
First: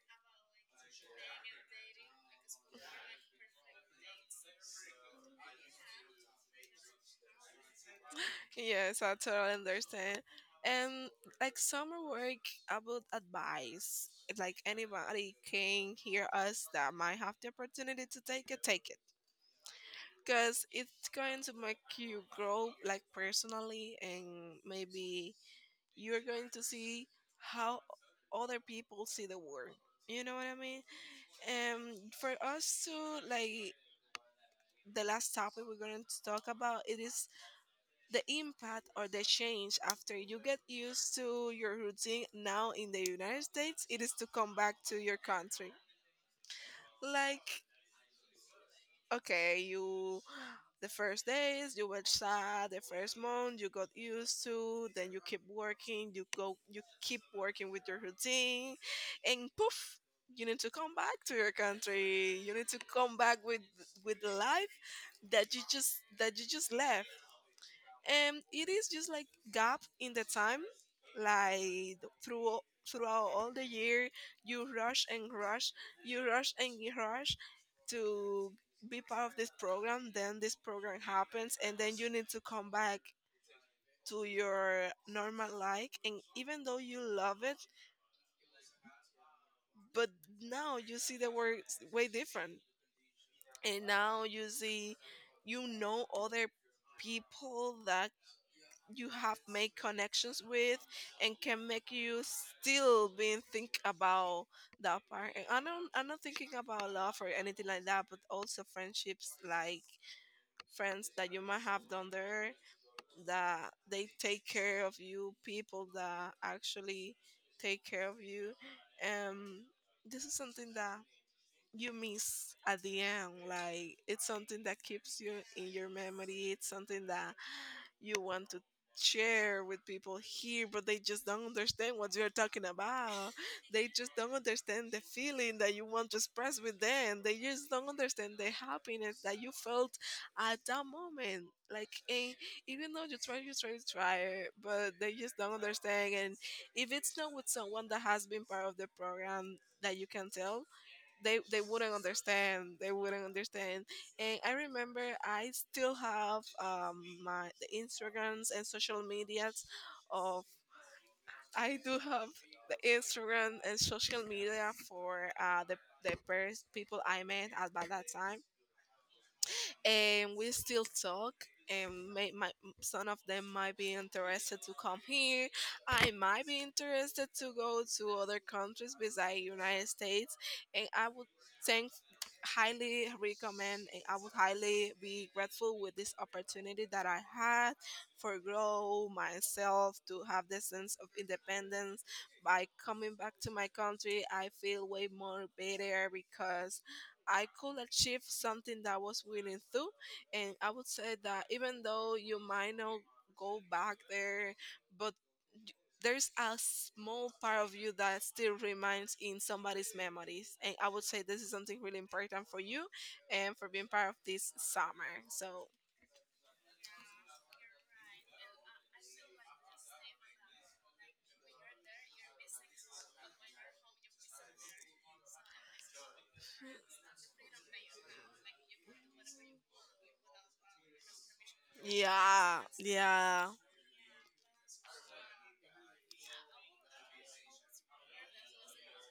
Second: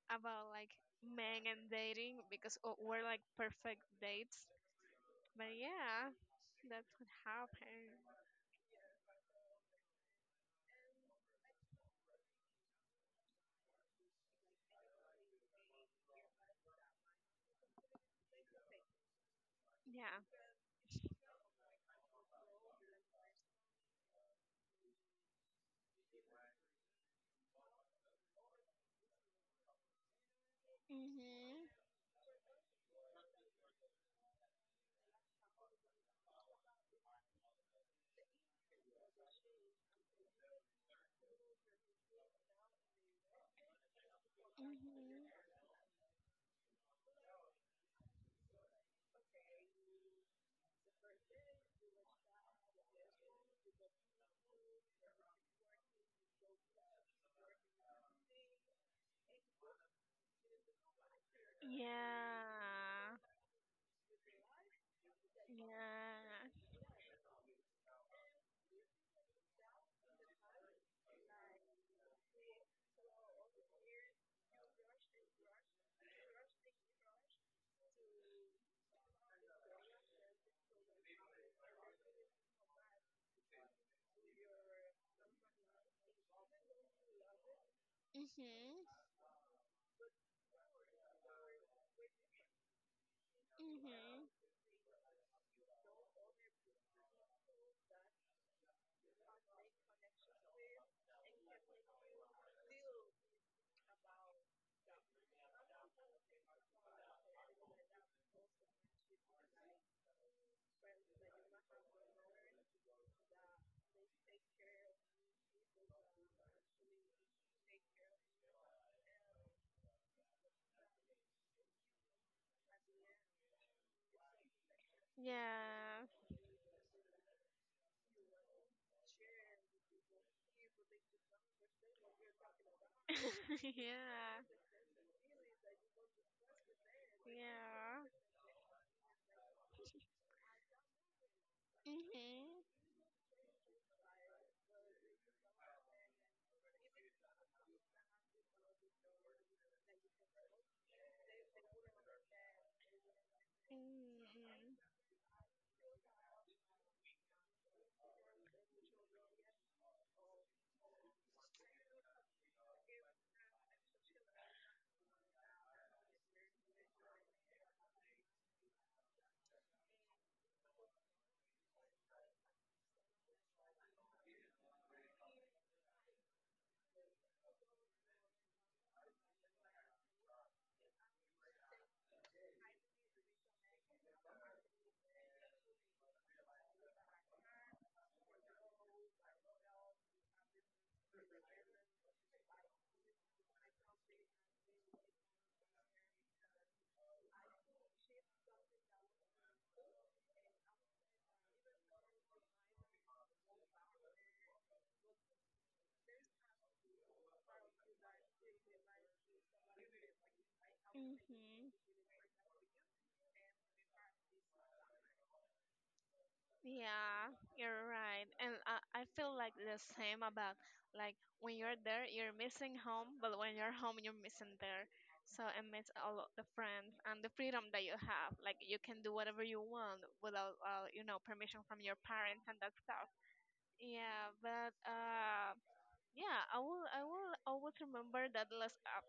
[SPEAKER 2] about, like, men and dating, because o- we're like perfect dates. But yeah, that's what happened.
[SPEAKER 1] Yes, I totally understand. And like summer work, I would advise like anybody can hear us that might have the opportunity to take it, take it,
[SPEAKER 2] Yeah.
[SPEAKER 1] because it's going to make you grow like personally, and maybe you're going to see how other people see the world, you know what I mean.
[SPEAKER 2] Mhm.
[SPEAKER 1] And for us to, like, the last topic we're going to talk about, it is the impact or the change after you get used to your routine now in the United States, it is to come back to your
[SPEAKER 2] Mhm.
[SPEAKER 1] country. Like, okay, you, the first days you were sad, the first month you got used to, then you keep working, you go you keep working with your routine, and poof, you need to come back to your country. You need to come
[SPEAKER 2] Yeah.
[SPEAKER 1] back with with the life that you just that you
[SPEAKER 2] Yeah.
[SPEAKER 1] just left. And it is just like gap in the time, like through throughout all the year, you rush and rush, you rush and you rush, to be part of this program, then this program happens, and then you need to come back to your normal life. And even though you love it,
[SPEAKER 2] Mhm.
[SPEAKER 1] but now you see the world way different. And now
[SPEAKER 2] Mhm.
[SPEAKER 1] you see, you know, other people that you have made connections with, and can make you still being think about that part. And i don't I'm not thinking about love or anything like that, but also friendships, like friends that you might have down there, that they take care of you, people that actually take care of you. Um, this is something that you miss at the end. Like, it's something that keeps you in your
[SPEAKER 2] Yeah.
[SPEAKER 1] memory. It's something that you want to share with people here, but they just don't understand what you're talking about. They just don't
[SPEAKER 2] Yeah.
[SPEAKER 1] understand the feeling that you want to express with them. They just don't
[SPEAKER 2] Yeah.
[SPEAKER 1] understand the happiness that you felt at that moment. Like, and
[SPEAKER 2] Mhm.
[SPEAKER 1] even though you try, you try, you try, but they just don't understand. And if it's not with someone that has been part of the program that you can tell, they they wouldn't understand, they wouldn't understand. And I
[SPEAKER 2] Mhm.
[SPEAKER 1] remember, I still have um my the instagrams and social medias of I do have the instagram and social media for uh the the first people I met at by that time, and we still talk. And may, my some of them might be interested to come here, I might be interested to go to other countries besides United States. And I would thank highly recommend, and I would highly be grateful with this opportunity that I had for grow myself, to have this sense of independence. By coming back to my country, I feel way more better because I could achieve something that I was willing to. And I would say that even though you might not go back there, but there's a small part of you that still remains in somebody's memories. And I would say this is
[SPEAKER 2] Mhm.
[SPEAKER 1] something really important for you and for being part of this summer. So
[SPEAKER 2] Yeah, you're right. And I, I feel like the same about, like, when you're there, you're missing home, but when you're home, you're missing there. So I miss all of the friends and the freedom that you have. Like you can do whatever you want without, uh, you know, permission from your parents and
[SPEAKER 1] yeah,
[SPEAKER 2] that stuff.
[SPEAKER 1] yeah.
[SPEAKER 2] Yeah, but uh, yeah, I will, I will always remember that last, uh,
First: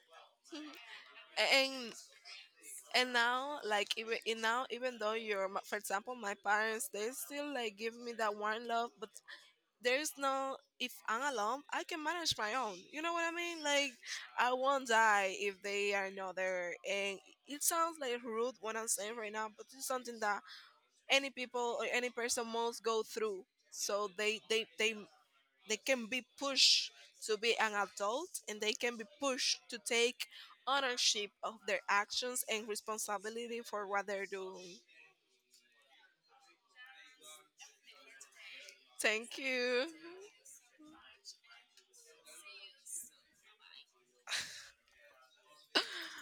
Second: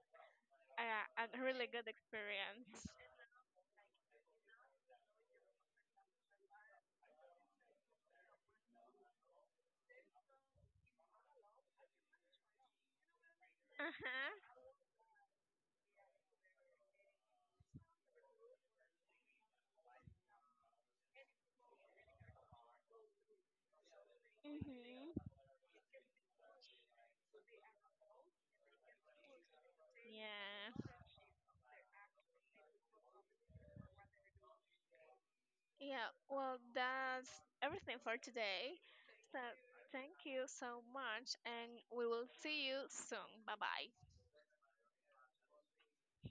[SPEAKER 2] a, a really good
[SPEAKER 1] And
[SPEAKER 2] experience.
[SPEAKER 1] and now, like, even and now, even though you're my- for example my parents, they still like give me that one love. But there's no if I'm alone, I can manage my own. You know what I mean? Like,
[SPEAKER 2] Uh huh.
[SPEAKER 1] I won't die if they are not there. And it sounds like rude what I'm saying right now, but it's something that any people or any person must go through. So they they they
[SPEAKER 2] Mhm.
[SPEAKER 1] they can be pushed to be an adult, and they can be pushed to take
[SPEAKER 2] Yeah.
[SPEAKER 1] ownership of their actions and responsibility for what they're doing.
[SPEAKER 2] Yeah, well, that's everything for today.
[SPEAKER 1] Thank
[SPEAKER 2] So,
[SPEAKER 1] you.
[SPEAKER 2] thank you so much, and we will see you soon. Bye bye.